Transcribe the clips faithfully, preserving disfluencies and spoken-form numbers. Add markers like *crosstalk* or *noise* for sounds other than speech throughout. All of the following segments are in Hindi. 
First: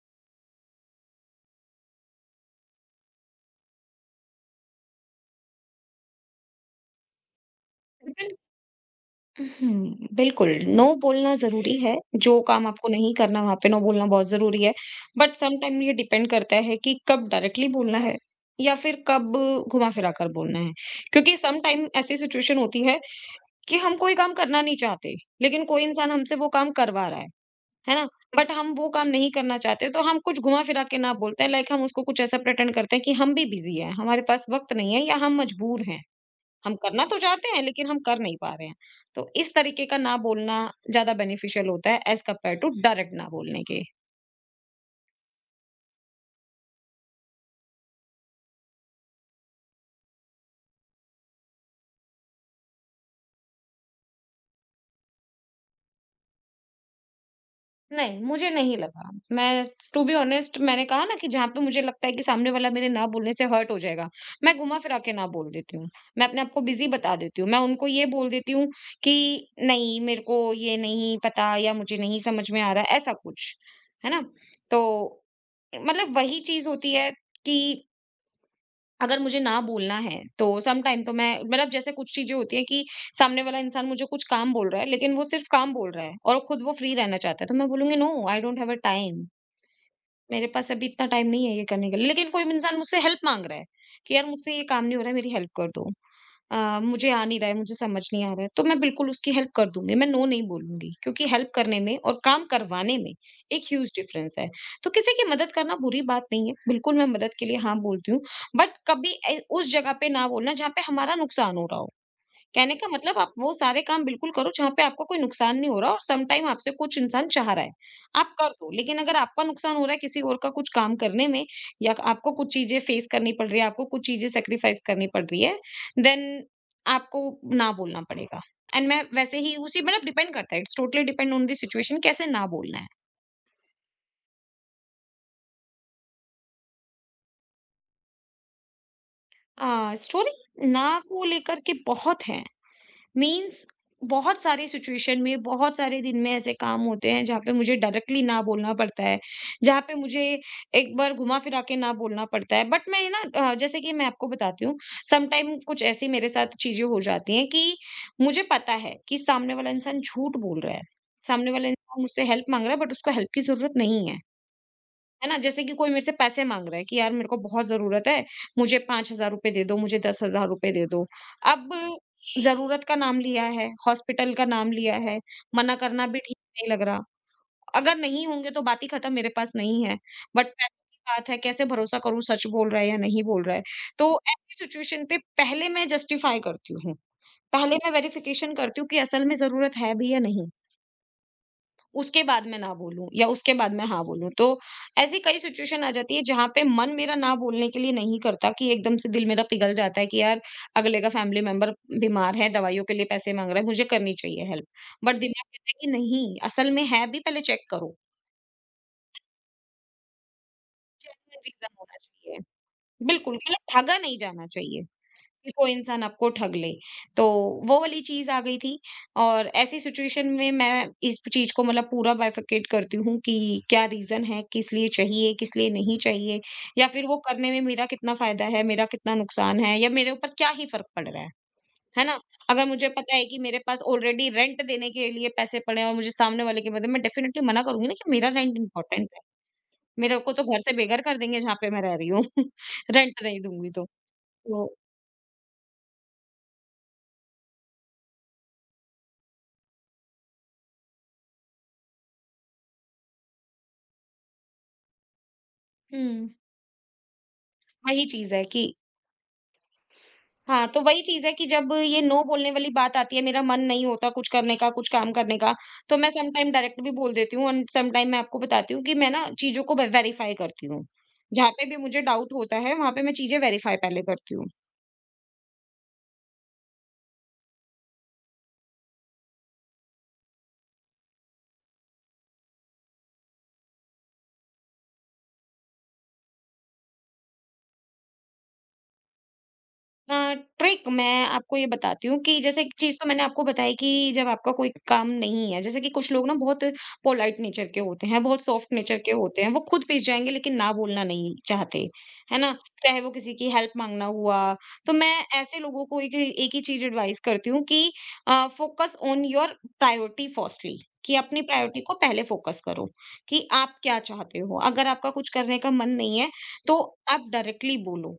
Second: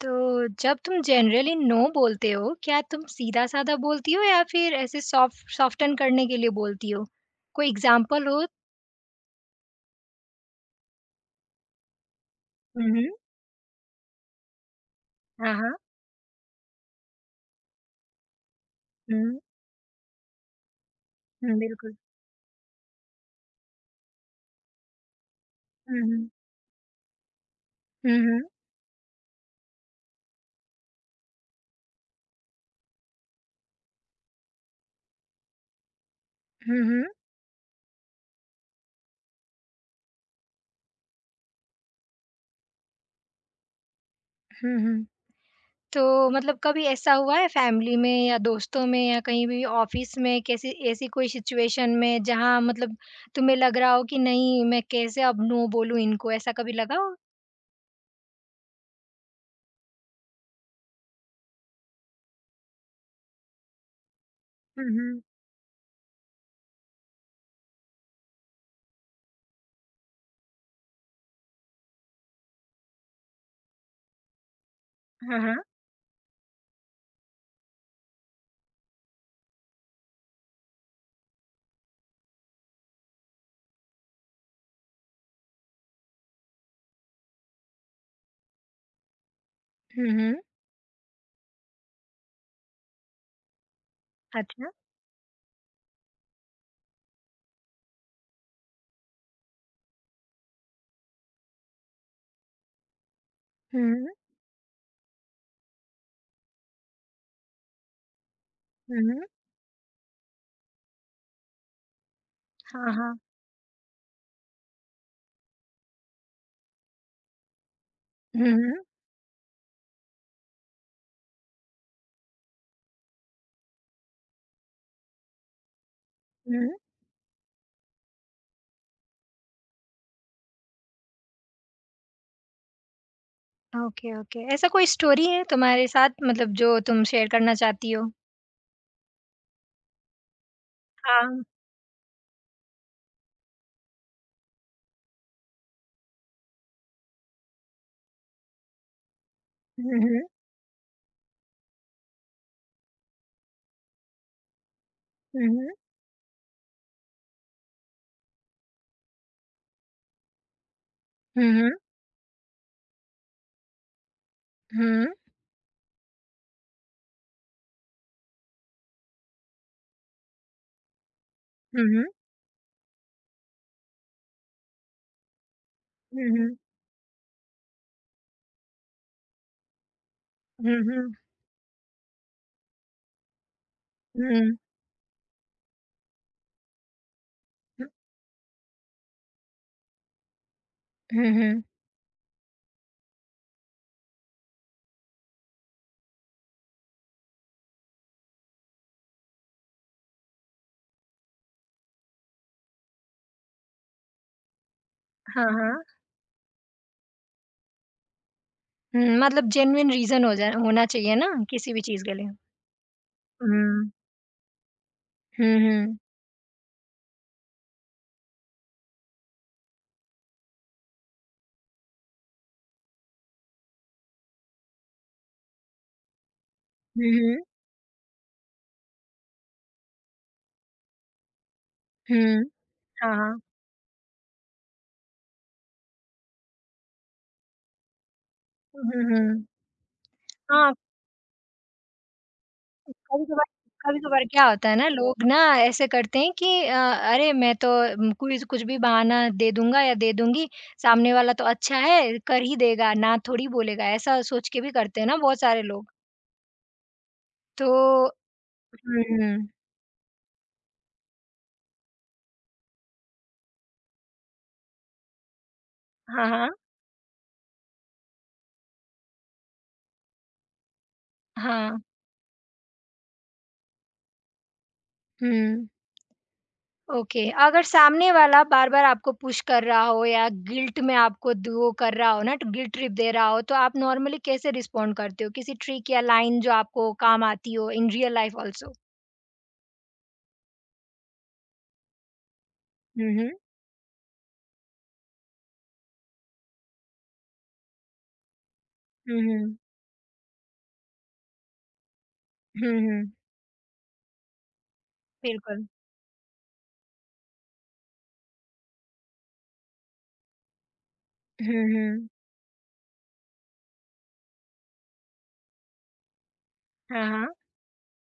तो जब तुम जनरली नो बोलते हो, क्या तुम सीधा-साधा बोलती हो या फिर ऐसे सॉफ्ट सॉफ्टन करने के लिए बोलती हो? कोई एग्ज़ाम्पल हो? हुँ, बिल्कुल, नो बोलना ज़रूरी है, जो काम हुँ, आपको हुँ। नहीं करना वहाँ पे नो बोलना बहुत ज़रूरी है। बट हाँ, हाँ। समटाइम ये डिपेंड करता है कि कब डायरेक्टली बोलना है या फिर कब हुँ, घुमा-फिरा कर बोलना है। क्योंकि हुँ, समटाइम बिल्कुल। ऐसी सिचुएशन होती है कि हम कोई काम करना नहीं चाहते, लेकिन कोई हुँ, इंसान हुँ। हमसे वो काम करवा रहा है, है ना? हुँ, हुँ। बट हम वो काम नहीं करना चाहते तो हम कुछ घुमा-फिरा के ना बोलते हैं लाइक हम उसको कुछ ऐसा प्रिटेंड करते हैं कि हम भी बिज़ी हैं, हमारे पास वक़्त नहीं है या हम मजबूर हैं। हम हुँ, करना हुँ। तो चाहते हैं लेकिन हम कर नहीं पा रहे हैं। तो इस तरीके का ना बोलना ज़्यादा बेनिफिशियल होता है एज़ कम्पेयर टू डायरेक्ट ना बोलने के। हुँ, हुँ। तो मतलब कभी ऐसा हुआ है फैमिली में या दोस्तों में या कहीं भी ऑफ़िस में कैसी ऐसी कोई सिचुएशन में जहाँ मतलब तुम्हें लग रहा हो कि नहीं मैं कैसे अब नो बोलूँ इनको, ऐसा कभी लगा हो? नहीं, मुझे नहीं लगा। मैं टू बी ऑनेस्ट मैंने कहा ना कि जहाँ पे मुझे लगता है कि सामने वाला मेरे ना बोलने से हर्ट हो जाएगा, मैं हुँ, घुमा-फिरा के हुँ। ना बोल देती हूँ। मैं अपने आप को बिज़ी बता देती हूँ। मैं उनको ये बोल देती हूँ कि नहीं मेरे को ये नहीं पता या मुझे नहीं समझ में आ रहा ऐसा कुछ, है ना? तो हाँ, हाँ। मतलब वही चीज़ होती है कि अगर मुझे ना बोलना है, तो सम टाइम तो मैं मतलब जैसे कुछ चीज़ें होती हैं कि सामने वाला इंसान मुझे कुछ काम बोल रहा है, लेकिन वो सिर्फ़ काम बोल रहा है और खुद वो फ्री रहना चाहता है, तो मैं बोलूँगी, "no, I don't have a time." हुँ, हुँ। मेरे पास अभी इतना टाइम नहीं है ये करने के लिए, लेकिन कोई इंसान मुझसे हेल्प माँग रहा है कि यार मुझसे ये अच्छा। काम नहीं हो रहा है, मेरी हेल्प कर दो। अ, मुझे आ नहीं रहा है, मुझे समझ नहीं आ रहा है, तो मैं बिल्कुल उसकी हेल्प कर दूँगी, मैं नो नहीं बोलूँगी क्योंकि हेल्प करने में और काम करवाने में एक हुँ, ह्यूज हुँ। डिफरेंस है। तो किसी की मदद करना बुरी बात नहीं है, बिल्कुल मैं मदद के लिए हाँ बोलती हूँ, बट हुँ, कभी हुँ। ए उस जगह पे ना बोलना जहाँ पे हमारा नुकसान हो रहा हो। कहने का हाँ, मतलब हाँ। आप वो सारे काम बिल्कुल करो जहाँ पे आपको कोई नुकसान नहीं हो रहा और सम टाइम आपसे कुछ इंसान चाह रहा है, आप कर हुँ, दो। हुँ। लेकिन अगर आपका नुकसान हो रहा है किसी और का कुछ काम करने में या आपको कुछ चीज़ें फेस करनी पड़ रही है, आपको कुछ चीज़ें सैक्रिफाइस करनी पड़ रही है, देन हुँ। आपको ना बोलना पड़ेगा। एंड मैं वैसे ही उसी मतलब डिपेंड करता है, it's totally depend on the situation कैसे ना बोलना है। Okay, okay. ऐसा कोई स्टोरी है तुम्हारे साथ मतलब जो तुम शेयर करना चाहती हो? अ, स्टोरी ना को हाँ। लेकर के बहुत है। मीन्स बहुत सारी सिचुएशन में, बहुत सारे दिन में ऐसे काम होते हैं जहाँ पे मुझे डायरेक्टली ना बोलना पड़ता है, जहाँ पे हुँ, मुझे हुँ। एक बार घुमा-फिरा के ना बोलना पड़ता है। बट मैं ना अ, जैसे कि मैं आपको बताती हूँ, सम हुँ, टाइम हुँ। कुछ ऐसी मेरे साथ चीज़ें हो जाती हैं कि मुझे पता है कि सामने वाला इंसान झूठ बोल रहा है, सामने हुँ, वाला हुँ। इंसान मुझसे हेल्प माँग रहा है बट उसको हेल्प की ज़रूरत नहीं है। हुँ। है ना? जैसे कि कोई मेरे से पैसे माँग रहा है कि यार मेरे को बहुत ज़रूरत है, मुझे पाँच हज़ार रुपए दे दो, मुझे दस हज़ार रुपए दे दो। अब हुँ, हुँ। ज़रूरत का नाम लिया है, हॉस्पिटल का नाम लिया है, मना करना भी हुँ, ठीक हुँ। नहीं लग रहा। अगर नहीं होंगे तो बात ही खत्म, मेरे पास नहीं है। बट हुँ, पैसों की हुँ। बात है, कैसे भरोसा करूँ सच बोल रहा है या नहीं बोल रहा है? तो ऐसी हुँ। सिचुएशन पे पहले मैं जस्टिफाई करती हूँ। पहले मैं वेरिफिकेशन करती हूँ कि असल में ज़रूरत है भी या नहीं। हुँ, हुँ, हुँ। उसके बाद मैं ना बोलूँ या उसके बाद मैं हाँ बोलूँ। तो ऐसी कई सिचुएशन आ जाती है जहाँ पे मन मेरा ना बोलने के लिए नहीं करता कि एकदम से दिल मेरा पिघल जाता है कि यार अगले का फैमिली मेंबर बीमार है, दवाइयों के लिए पैसे माँग रहा है, मुझे करनी चाहिए हेल्प। बट दिमाग हाँ, कहता है हाँ। कि नहीं, असल में है भी पहले चेक करो। हुँ, मतलब जेन्युइन रीज़न हो जाए होना चाहिए ना जेन्युइन रीज़न किसी भी होना चीज़ के लिए। चाहिए। बिल्कुल, मतलब हुँ। ठगा नहीं जाना चाहिए। कि हुँ, कोई हुँ। इंसान आपको ठग ले। तो वो वाली चीज़ आ गई थी और ऐसी सिचुएशन में मैं इस चीज़ को मतलब पूरा बाइफरकेट करती हूँ कि क्या रीज़न है, किस लिए चाहिए, किस लिए नहीं चाहिए या फिर हुँ, वो हुँ। करने में मेरा कितना फ़ायदा है, मेरा कितना नुकसान है या मेरे ऊपर क्या ही फ़र्क पड़ रहा है, है ना? हुँ। अगर मुझे पता हाँ, है कि हाँ। मेरे पास ऑलरेडी रेंट देने के लिए पैसे पड़े हैं और मुझे सामने वाले के बदले मैं डेफ़िनिटली मना करूँगी ना कि मेरा रेंट हुँ, इम्पोर्टेंट है। हुँ। मेरे को तो घर से हाँ, बेघर कर देंगे जहाँ पे मैं रह रही हूँ, *laughs* रेंट नहीं कभी-कभार दूँगी तो। कभी-कभार क्या तो होता है ना, लोग ना ऐसे करते हैं कि अ, अरे मैं तो उम, कोई कुछ भी बहाना दे दूँगा या दे दूँगी, सामने वाला तो अच्छा है, कर ही देगा, ना थोड़ी बोलेगा, ऐसा सोच के भी करते हैं ना बहुत सारे लोग। हुँ, तो वही चीज़ है कि हुँ, हाँ, तो वही चीज़ है कि जब ये नो बोलने वाली बात आती है, मेरा मन नहीं होता कुछ करने का, कुछ काम करने का, तो मैं हाँ, सम टाइम हाँ। डायरेक्ट भी बोल देती हूँ एंड सम टाइम मैं आपको बताती हूँ कि मैं ना चीज़ों को वे वेरीफ़ाई करती हूँ। जहाँ पे हाँ, भी मुझे डाउट होता है, वहाँ पे मैं चीज़ें वेरीफ़ाई पहले करती हूँ। हुँ, ओके। अगर सामने वाला बार-बार आपको पुश कर रहा हो या गिल्ट में आपको द वो कर रहा हो ना, तो गिल्ट ट्रिप दे रहा हो, तो आप नॉर्मली कैसे रिस्पॉन्ड करते हो? किसी ट्रिक या लाइन जो आपको काम आती हो in real life also? Uh, trick मैं आपको ये बताती हूँ कि जैसे एक चीज़ तो हुँ, मैंने हुँ। आपको बताई कि जब आपका कोई काम नहीं है, जैसे कि कुछ लोग ना बहुत पोलाइट नेचर के होते हैं, बहुत सॉफ्ट नेचर के हुँ, होते हैं, हुँ। वो खुद पिस जाएँगे लेकिन ना बोलना नहीं चाहते, है ना? हुँ, चाहे हुँ। वो किसी की हेल्प माँगना हुआ, तो मैं ऐसे बिल्कुल। लोगों को एक एक ही चीज़ एडवाइस करती हूँ कि uh, focus on your priority firstly कि अपनी हुँ, प्रायोरिटी को हुँ। पहले फोकस करो, कि आप क्या चाहते हो? अगर आपका कुछ करने का मन नहीं है, तो हाँ, आप हाँ। डायरेक्टली बोलो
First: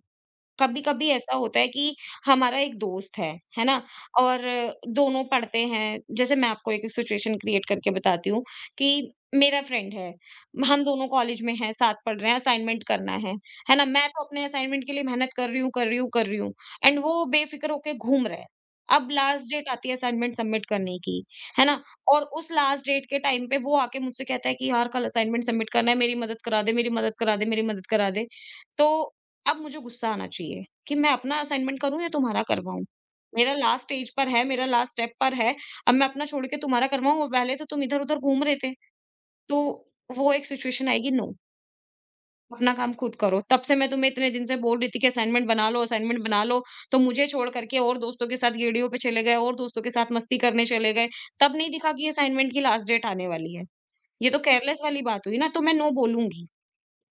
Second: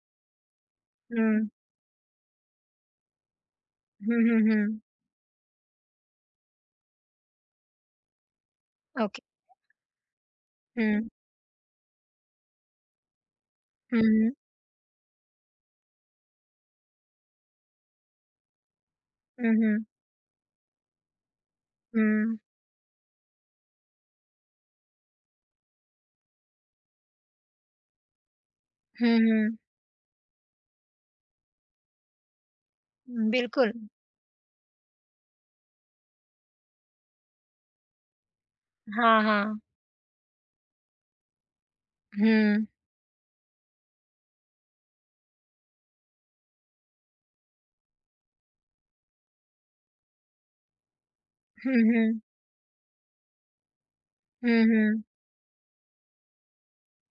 कभी-कभी ऐसा हुँ। होता है कि हमारा एक दोस्त है, है ना? हुँ, हुँ, और हुँ। दोनों पढ़ते हैं जैसे मैं आपको एक सिचुएशन क्रिएट करके बताती हूँ कि ओके। मेरा फ्रेंड है, हम दोनों हुँ। कॉलेज में हैं, साथ पढ़ रहे हैं, असाइनमेंट करना है, है ना? हुँ, मैं तो हुँ। अपने असाइनमेंट के लिए मेहनत कर रही हूँ, कर रही हूँ, कर रही हूँ एंड वो बेफ़िक्र होके घूम रहा है। अब लास्ट हुँ, डेट हुँ। आती है असाइनमेंट सबमिट करने की, है ना? और हुँ। उस लास्ट डेट के टाइम पे वो आके मुझसे कहता है कि यार कल असाइनमेंट सबमिट करना है, मेरी मदद करा दे, मेरी मदद करा दे, मेरी मदद करा दे। तो हुँ, अब हुँ। मुझे गुस्सा आना चाहिए कि मैं अपना असाइनमेंट करूँ या तुम्हारा करवाऊँ? मेरा बिल्कुल। लास्ट स्टेज पर है, मेरा लास्ट स्टेप पर है, अब मैं अपना छोड़ के तुम्हारा करवाऊँ और पहले तो तुम इधर-उधर घूम रहे थे। हाँ, हाँ। तो वो एक सिचुएशन आएगी नो, हुँ। अपना काम खुद करो। तब से मैं तुम्हें इतने दिन से बोल रही थी कि असाइनमेंट बना लो, असाइनमेंट बना लो, तो मुझे छोड़ कर के और दोस्तों के साथ गेड़ियों पे चले गए और दोस्तों के साथ मस्ती करने चले गए। तब नहीं हुँ, दिखा कि हुँ। असाइनमेंट की लास्ट डेट आने वाली है। ये तो हुँ, केयरलेस वाली हुँ। बात हुई ना, तो मैं नो बोलूँगी।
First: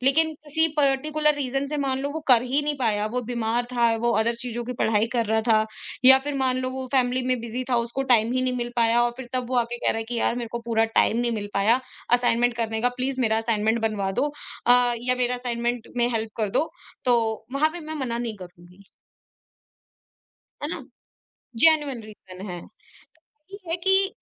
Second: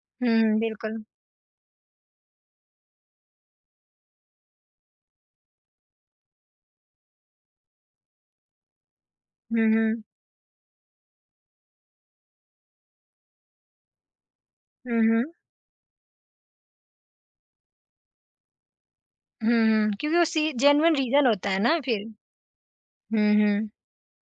लेकिन हुँ, किसी बिल्कुल। पर्टिकुलर रीज़न से मान लो वो कर ही नहीं पाया, वो बीमार था, वो अदर चीज़ों की पढ़ाई कर रहा था या फिर मान लो वो फैमिली में बिज़ी था, उसको टाइम ही नहीं मिल पाया और फिर तब वो हुँ, आके कह रहा हुँ। है कि यार मेरे को पूरा टाइम नहीं मिल पाया असाइनमेंट करने का, प्लीज़ मेरा असाइनमेंट बनवा दो अ, हुँ, या हुँ। मेरा असाइनमेंट में हेल्प कर दो। तो वहाँ पे मैं मना नहीं करूँगी, हुँ, हुँ। क्योंकि वो सी है ना? जेन्युइन रीज़न होता है ना जेन्युइन फिर। रीज़न है। हुँ, ये हुँ। है कि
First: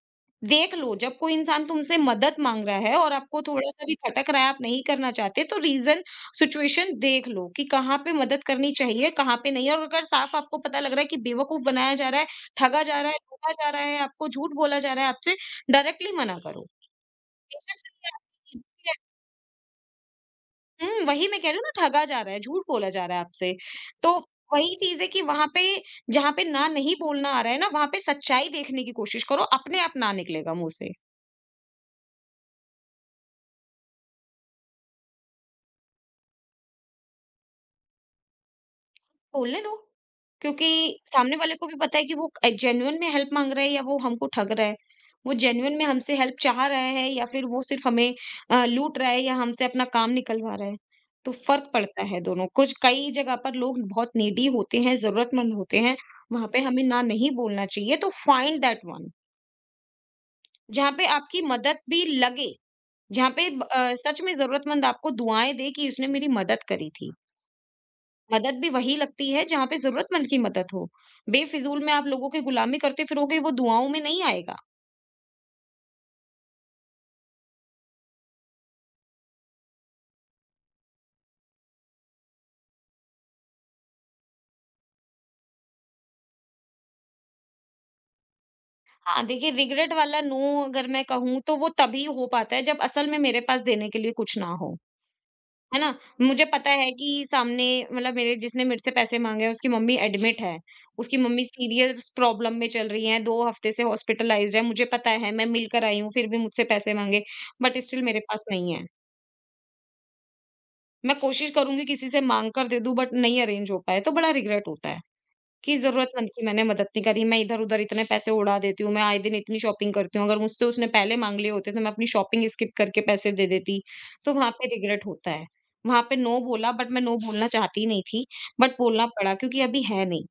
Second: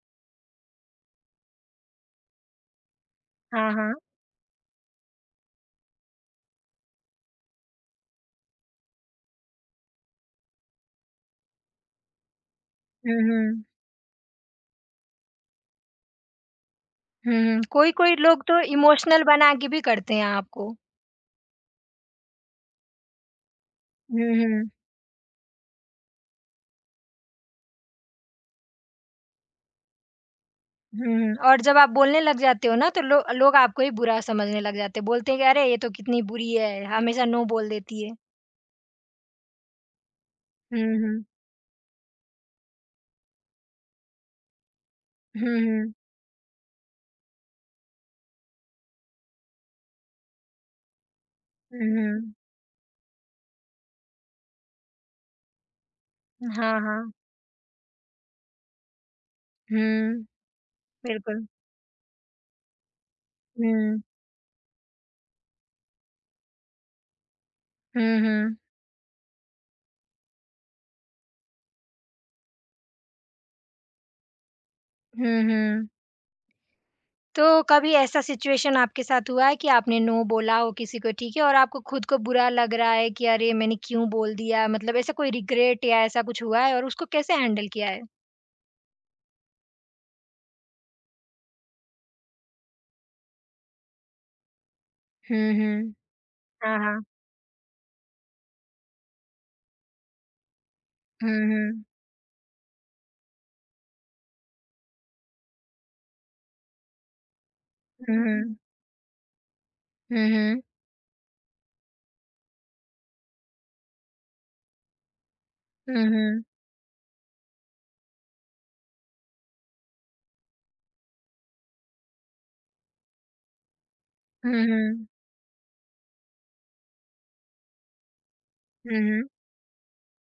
देख लो, जब कोई इंसान तुमसे मदद माँग रहा है और आपको हाँ, थोड़ा-सा हाँ। भी खटक रहा है, आप नहीं करना चाहते, तो रीज़न सिचुएशन देख लो कि कहाँ पे मदद करनी चाहिए, कहाँ पे नहीं। और अगर साफ़ आपको पता लग रहा है कि बेवकूफ़ बनाया जा रहा है, ठगा जा रहा है, हुँ, लूटा हुँ। जा रहा है, आपको झूठ बोला जा रहा है, आपसे डायरेक्टली मना करो। हुँ, हुँ। पेशेंस नहीं कोई-कोई लोग तो आती। इमोशनल बना के भी करते हैं आपको। हुँ, वही मैं कह रही हूँ ना, ठगा जा रहा है, झूठ बोला जा रहा है आपसे। तो हुँ, हुँ। वही चीज़ है कि वहाँ पे जहाँ पे ना नहीं बोलना आ रहा है ना, वहाँ पे सच्चाई देखने की कोशिश करो, अपने आप ना निकलेगा मुँह से। हुँ, और जब आप बोलने लग जाते हो ना तो लो लोग आपको ही बुरा समझने लग जाते हैं। बोलते हैं कि अरे ये तो कितनी बुरी है, हमेशा नो बोल देती है। बोलने दो, क्योंकि हुँ, हुँ। सामने वाले को भी पता है कि वो अ, जेन्युइन में हेल्प माँग रहा है या वो हमको ठग रहा है। वो हुँ, जेन्युइन में हुँ। हमसे हेल्प चाह रहा है या फिर वो सिर्फ़ हमें अ, लूट रहा है या हमसे अपना काम निकलवा रहा है। तो फ़र्क हुँ, पड़ता है हुँ। दोनों कुछ कई जगह पर लोग बहुत नीडी होते हैं, ज़रूरतमंद होते हैं, वहाँ पे हाँ, हमें ना हाँ। नहीं बोलना चाहिए। तो फाइंड दैट वन हुँ, जहाँ पे आपकी बिल्कुल। मदद भी लगे, जहाँ पे ब अ, हुँ। सच में ज़रूरतमंद आपको दुआएँ दे कि उसने मेरी मदद करी थी। हुँ, हुँ। मदद भी वही लगती है जहाँ पे जरूरतमंद की मदद हो। बेफिजूल में आप लोगों की गुलामी करते फिरोगे वो दुआओं में नहीं आएगा। हुँ, हुँ। तो कभी ऐसा सिचुएशन आपके साथ हुआ है कि आपने नो बोला हो किसी को ठीक है और आपको खुद को बुरा लग रहा है कि अरे मैंने क्यों बोल दिया? मतलब ऐसा कोई रिग्रेट या ऐसा कुछ हुआ है और उसको कैसे हैंडल किया है? हाँ, देखिए रिग्रेट वाला नो अगर मैं कहूँ तो वो तभी हो पाता है जब असल में मेरे पास देने के लिए कुछ ना हो। हुँ, है ना? हुँ। मुझे पता हाँ, है हाँ। कि सामने मतलब मेरे जिसने मेरे से पैसे माँगे हैं उसकी मम्मी एडमिट है। उसकी हुँ, मम्मी हुँ। सीरियस प्रॉब्लम में चल रही हैं, दो हफ्ते से हॉस्पिटलाइज़्ड है। मुझे पता है मैं मिल कर आई हूँ फिर भी मुझसे पैसे माँगे बट स्टिल हुँ, मेरे पास हुँ। नहीं है। हुँ, हुँ। मैं कोशिश करूँगी किसी से माँग कर दे दूँ बट नहीं अरेंज हो पाए तो बड़ा रिग्रेट होता है। कि हुँ, ज़रूरतमंद की हुँ। मैंने मदद नहीं करी, मैं इधर-उधर इतने पैसे उड़ा देती हूँ, मैं आए दिन इतनी शॉपिंग करती हूँ, अगर मुझसे उसने पहले माँग लिए होते तो मैं अपनी शॉपिंग स्किप करके पैसे दे देती, तो वहाँ हुँ, पे रिग्रेट हुँ। होता है। वहाँ पे नो बोला बट मैं नो बोलना चाहती नहीं थी, बट हुँ, बोलना हुँ। पड़ा क्योंकि अभी है नहीं,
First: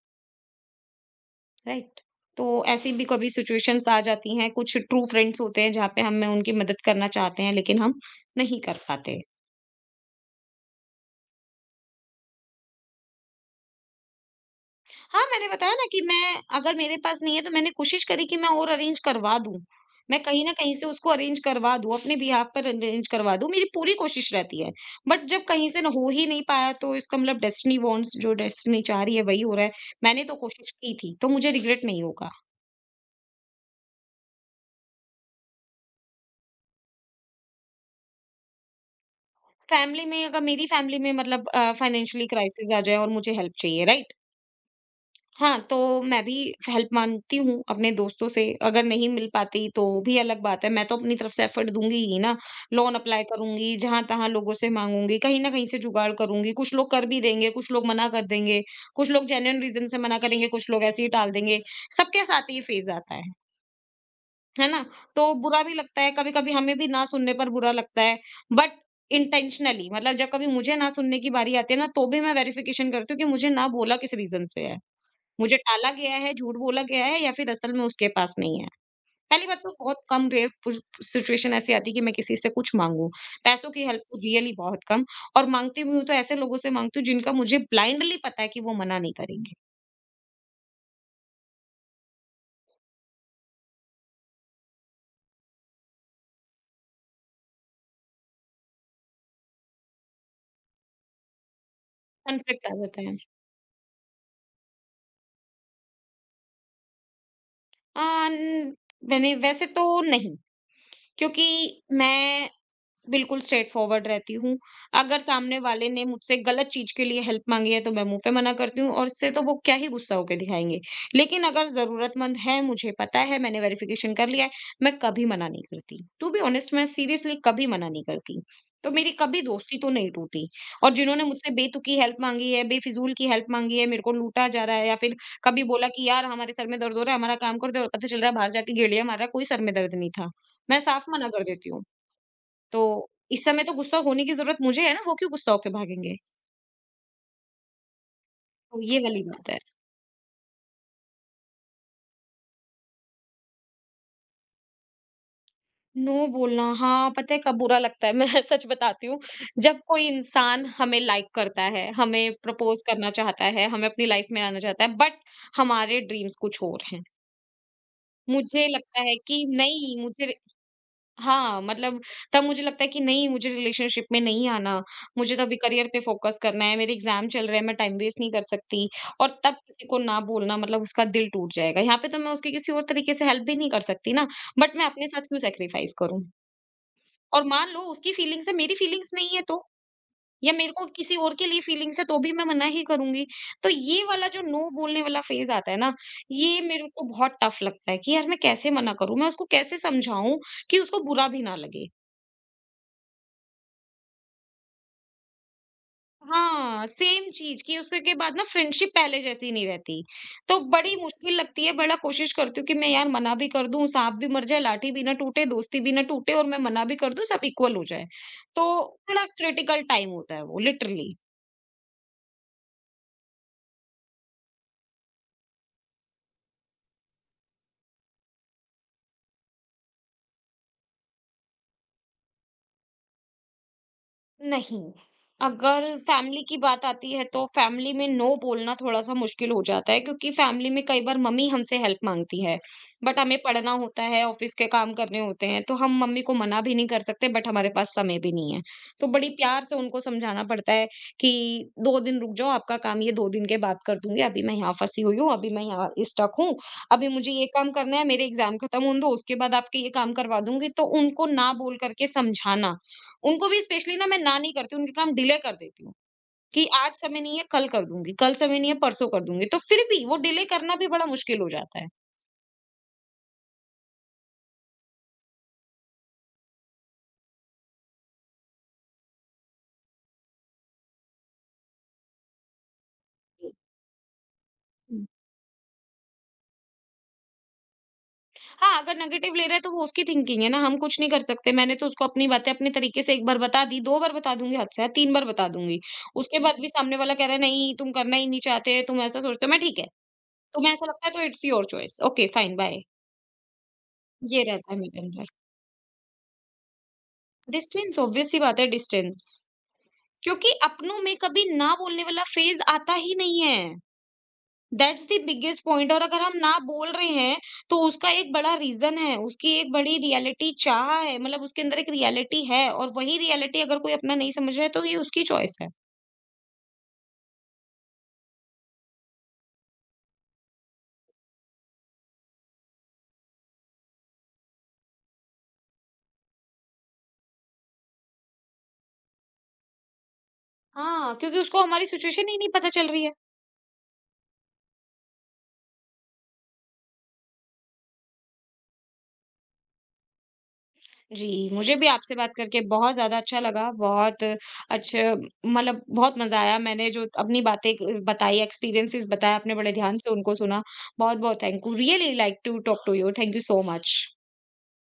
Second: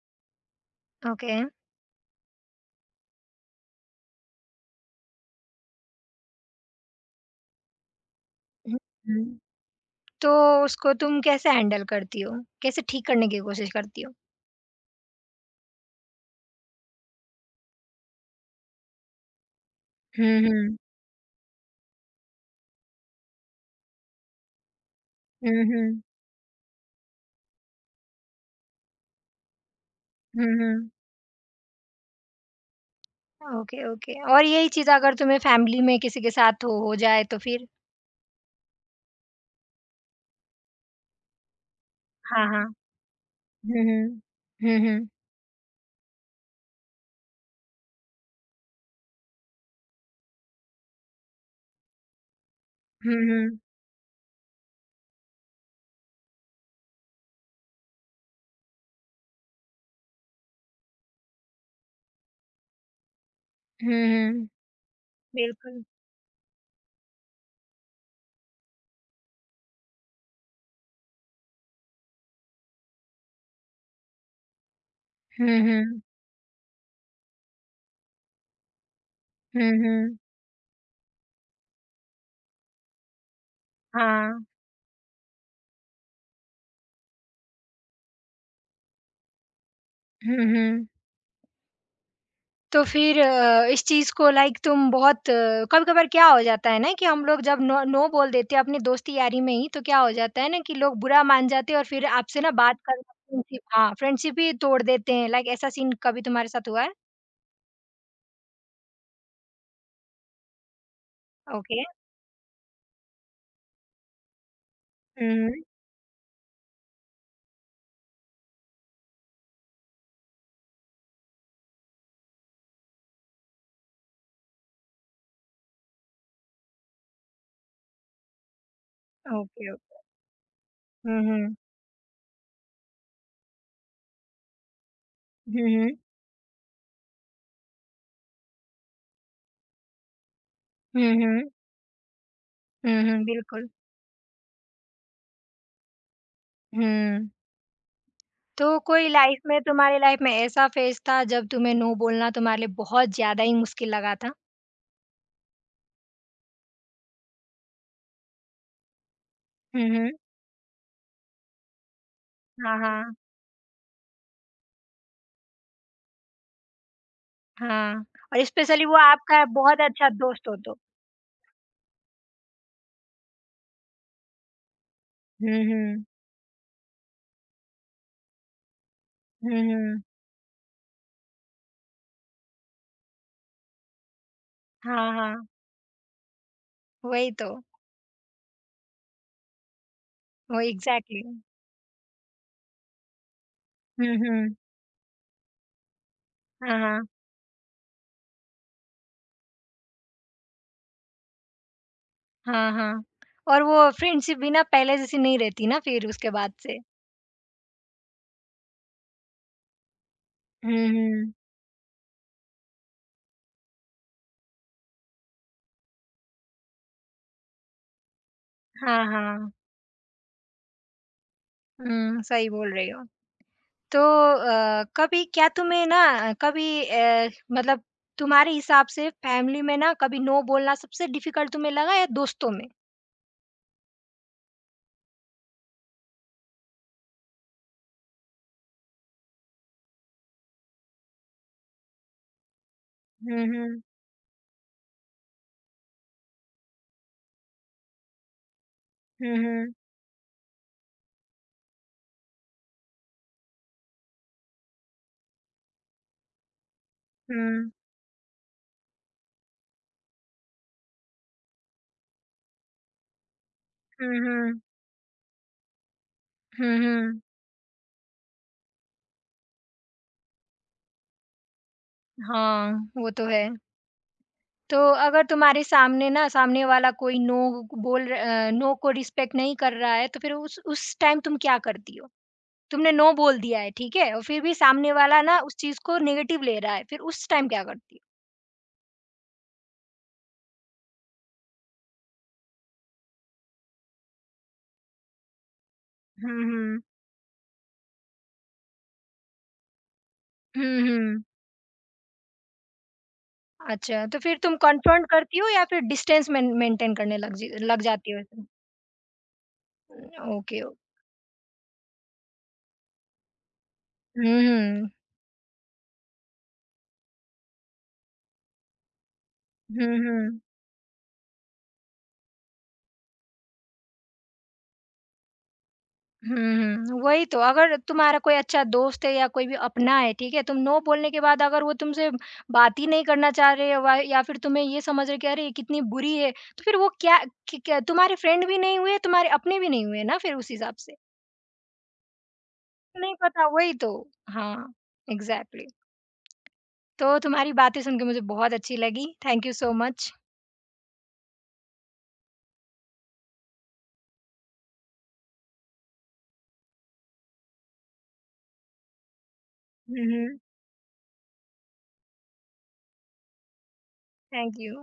ओके। राइट? तो ऐसी भी कभी सिचुएशंस आ जाती हैं, कुछ ट्रू फ्रेंड्स होते हैं जहाँ पे हमें उनकी मदद करना चाहते हैं लेकिन हम नहीं कर हुँ, पाते। हुँ। तो उसको तुम कैसे हैंडल करती हो? कैसे ठीक करने की कोशिश करती हो? हाँ, मैंने बताया ना कि मैं अगर मेरे पास नहीं है तो मैंने कोशिश करी कि मैं और अरेंज करवा दूँ। मैं हुँ, कहीं न कहीं हुँ। से उसको अरेंज करवा दूँ, अपने बिहाफ़ पर अरेंज करवा दूँ, मेरी पूरी कोशिश रहती है। बट जब हुँ, कहीं से ना हुँ। हो ही नहीं पाया तो इसका मतलब डेस्टिनी वांट्स जो डेस्टिनी चाह रही है वही हो रहा है। मैंने तो हुँ, कोशिश हुँ। की थी, तो मुझे रिग्रेट नहीं होगा। ओके, ओके और यही चीज़ अगर तुम्हें फैमिली में किसी के साथ हो हो जाए तो फिर? फैमिली में अगर मेरी फैमिली में मतलब अ, फाइनेंशियली हाँ, क्राइसिस हाँ। आ जाए और मुझे हेल्प हुँ, चाहिए, राइट? हुँ। हुँ, हुँ। हाँ, तो मैं भी हेल्प माँगती हूँ अपने दोस्तों से, अगर नहीं मिल पाती तो भी अलग बात है, मैं तो अपनी तरफ से एफर्ट दूँगी ही ना। लोन हुँ, अप्लाई हुँ। करूँगी, जहाँ-तहाँ लोगों से माँगूँगी, कहीं न कहीं से जुगाड़ करूँगी। कुछ लोग कर भी देंगे, कुछ लोग मना कर देंगे, कुछ लोग जेन्युइन रीज़न से मना करेंगे, कुछ लोग ऐसे ही टाल देंगे। सबके साथ ये फ़ेज़ आता है, हुँ, हुँ। है ना? तो बुरा भी बिल्कुल। लगता है, कभी-कभी हमें भी ना सुनने पर बुरा लगता है, बट इंटेंशनली मतलब जब कभी मुझे ना सुनने की बारी आती है ना, तो भी मैं वेरिफ़िकेशन करती हूँ कि मुझे ना बोला किस रीज़न से है। मुझे हुँ, टाला हुँ। गया है, झूठ बोला गया है या फिर असल में उसके पास नहीं है। पहली बात हुँ, तो बहुत हुँ। कम रेयर पुश सिचुएशन ऐसी आती है कि मैं किसी से कुछ माँगूँ। पैसों की हेल्प तो हाँ। रियली बहुत कम और माँगती भी हूँ तो ऐसे लोगों से माँगती हूँ जिनका मुझे ब्लाइंडली पता है कि वो मना नहीं करेंगे। हुँ, हुँ। तो फिर अ, इस चीज़ को लाइक तुम बहुत कभी-कभार क्या हो जाता है ना कि हम लोग जब नो नो बोल देते हैं अपनी दोस्ती-यारी में ही, तो क्या हो जाता है ना कि लोग बुरा मान जाते हैं और फिर आपसे ना कॉन्फ्लिक्ट आ बात जाता करना है। फ्रेंडशिप हाँ, फ्रेंडशिप ही तोड़ देते हैं। लाइक ऐसा सीन कभी तुम्हारे साथ हुआ है? अ, न मैंने वैसे तो नहीं क्योंकि ओके। मैं बिल्कुल स्ट्रेट फॉरवर्ड रहती हूँ। अगर हुँ, हुँ। सामने वाले ने मुझसे गलत चीज़ के लिए हेल्प माँगी है, तो मैं मुँह पे मना करती हूँ और इससे तो वो क्या ही गुस्सा होके दिखाएँगे। लेकिन अगर ज़रूरतमंद है, मुझे पता है, मैंने वेरिफ़िकेशन कर लिया है, मैं कभी मना नहीं करती। टू बी ऑनेस्ट मैं सीरियसली कभी मना नहीं करती। तो मेरी कभी ओके, दोस्ती तो ओके। नहीं टूटी और हुँ, जिन्होंने मुझसे हुँ। बेतुकी हेल्प माँगी है, बेफिज़ूल की हेल्प माँगी है, मेरे को लूटा जा रहा है या फिर हुँ, कभी बोला हुँ। कि, "यार, हमारे सर में दर्द हो रहा है, हमारा काम कर दो" और पता चल रहा है बाहर जाके गेड़िया मार रहा है, कोई सर में दर्द नहीं था। मैं साफ़ हुँ, मना कर हुँ। देती हूँ। हुँ, तो हुँ, इस समय बिल्कुल। तो गुस्सा होने की ज़रूरत मुझे है ना, वो क्यों गुस्सा होके भागेंगे? हुँ। तो तो ये कोई वाली लाइफ बात है। में तुम्हारी लाइफ में ऐसा फेज़ था जब तुम्हें नो बोलना तुम्हारे लिए बहुत ज़्यादा ही मुश्किल लगा था? नो बोलना हाँ, पता है कब बुरा लगता है? मैं *laughs* सच बताती हूँ, जब हुँ, कोई हुँ। इंसान हमें लाइक करता है, हमें हाँ, प्रपोज़ करना हाँ। चाहता है, हमें अपनी लाइफ़ में आना चाहता है, बट हमारे ड्रीम्स कुछ और हैं। हाँ, और मुझे स्पेशली वो लगता है आपका कि बहुत नहीं, अच्छा मुझे दोस्त हो तो। हाँ, मतलब तब मुझे लगता है कि नहीं मुझे रिलेशनशिप में नहीं आना, मुझे तो अभी हुँ, करियर पे हुँ। फ़ोकस करना है, मेरे एग्ज़ाम चल रहे हैं, मैं टाइम वेस्ट नहीं कर सकती और तब हुँ, किसी को हुँ। ना बोलना मतलब उसका दिल टूट जाएगा। यहाँ पे तो मैं उसकी किसी और तरीके से हेल्प भी नहीं कर सकती ना, बट मैं अपने हाँ, साथ हाँ, क्यों सैक्रिफाइस करूँ? वही और तो, मान लो उसकी फीलिंग्स है, मेरी फीलिंग्स नहीं है तो? या वही मेरे को किसी एग्ज़ैक्टली। और के लिए फीलिंग्स है तो भी मैं मना ही करूँगी। तो ये हुँ, वाला जो हुँ। नो बोलने वाला फ़ेज़ आता है ना, ये हाँ, मेरे को हाँ। बहुत टफ लगता है कि यार मैं कैसे मना करूँ? मैं उसको कैसे समझाऊँ कि उसको बुरा भी ना लगे? हाँ, हाँ। और वो फ्रेंडशिप भी ना पहले जैसी नहीं रहती ना फिर उसके बाद से। हाँ, सेम चीज़ कि उसके बाद ना फ्रेंडशिप पहले जैसी नहीं रहती। तो हुँ, बड़ी मुश्किल हुँ। लगती है, बड़ा कोशिश करती हूँ कि मैं यार मना भी कर दूँ, साँप भी मर जाए, लाठी भी ना टूटे, दोस्ती भी ना टूटे और मैं मना भी कर दूँ, सब इक्वल हो जाए। तो हाँ, बड़ा हाँ। क्रिटिकल टाइम होता है वो लिटरली। हुँ, सही बोल रही हो। तो अ, कभी क्या तुम्हें ना कभी अ, मतलब तुम्हारे हिसाब से फैमिली में ना कभी नो बोलना सबसे डिफ़िकल्ट तुम्हें लगा या दोस्तों में? नहीं, अगर फैमिली की बात आती है तो फैमिली में नो बोलना थोड़ा-सा मुश्किल हो जाता है क्योंकि फैमिली में कई बार मम्मी हमसे हेल्प माँगती है। बट हमें हुँ, पढ़ना हुँ। होता है, ऑफ़िस के काम करने होते हैं, तो हम मम्मी को मना भी नहीं कर सकते बट हमारे पास समय भी नहीं है। तो बड़ी हुँ, प्यार हुँ। से उनको समझाना पड़ता है कि दो दिन रुक जाओ, आपका काम ये दो दिन के बाद कर दूँगी, अभी मैं यहाँ फँसी हुई हूँ, अभी मैं यहाँ स्टक हूँ, अभी मुझे ये हुँ। काम करना है, मेरे एग्ज़ाम खत्म होने दो, उसके बाद आपके ये काम करवा दूँगी। तो उनको ना बोल करके समझाना उनको भी स्पेशली ना मैं हुँ, ना नहीं हुँ। करती हूँ, उनके काम डिले कर देती हूँ कि हुँ, आज समय हुँ। नहीं है कल कर दूँगी, कल समय नहीं है परसों कर दूँगी। तो फिर भी वो डिले करना भी बड़ा मुश्किल हो जाता है। हाँ, वो तो है। तो अगर तुम्हारे सामने ना सामने वाला कोई नो बोल र अ, नो को रिस्पेक्ट नहीं कर रहा है, तो फिर उस उस टाइम तुम क्या करती हो? तुमने नो बोल दिया है, ठीक है? और फिर भी सामने हुँ। वाला ना उस चीज़ को नेगेटिव ले रहा है, फिर उस टाइम क्या करती हो? हाँ, अगर नेगेटिव ले रहा है तो वो उसकी थिंकिंग है ना, हम कुछ नहीं कर सकते। मैंने तो उसको अपनी बातें अपने तरीके से एक बार बता दी, दो बार बता दूँगी हद से हद तीन बार बता दूँगी। उसके हुँ, बाद भी हुँ। सामने वाला कह रहा है नहीं तुम करना ही नहीं चाहते, तुम ऐसा सोचते हो। मैं ठीक है, तुम्हें हुँ, ऐसा लगता है तो हुँ। It's your choice. Okay fine bye. अच्छा, तो फिर ये तुम रहता है मेरे कॉन्फ्रॉन्ट अंदर। करती हो या फिर डिस्टेंस मेन मेंटेन करने लग जी लग डिस्टेंस जाती हो? ऑब्वियस सी बात है डिस्टेंस। क्योंकि ओके, ओ अपनों में कभी ना बोलने वाला फ़ेज़ आता ही नहीं है। हुँ, हुँ। दैट्स द बिगेस्ट पॉइंट और अगर हम ना बोल रहे हैं, तो उसका एक बड़ा रीज़न है, उसकी एक बड़ी हुँ, हुँ। रियलिटी चाह है, मतलब उसके अंदर एक रियलिटी है और वही रियलिटी अगर कोई अपना नहीं समझ रहा है, तो ये उसकी चॉइस है। हुँ, वही तो, अगर तुम्हारा कोई अच्छा दोस्त है या कोई भी अपना है, ठीक है? तुम नो बोलने के बाद अगर वो तुमसे बात ही नहीं करना चाह रहे व या फिर तुम्हें ये समझ रहे कि अरे! ये कितनी बुरी है, तो फिर वो क्या क क्या तुम्हारे फ्रेंड भी नहीं हुए, तुम्हारे अपने भी नहीं हुए ना फिर उस हिसाब से। हाँ, क्योंकि उसको हमारी सिचुएशन ही नहीं पता चल रही है। नहीं पता, वही तो। हाँ, इग्ज़ैक्टली। तो तुम्हारी बातें सुन के मुझे बहुत अच्छी लगी। Thank you so much. जी, मुझे भी आपसे बात करके बहुत ज़्यादा अच्छा लगा, बहुत अच्छा मतलब बहुत मज़ा आया। मैंने जो अपनी बातें क बताई, एक्सपीरियंसेस बताए, आपने बड़े ध्यान हुँ, से उनको हुँ। सुना। बहुत-बहुत thank you. Really like to talk to you. Thank you so much. Thank you.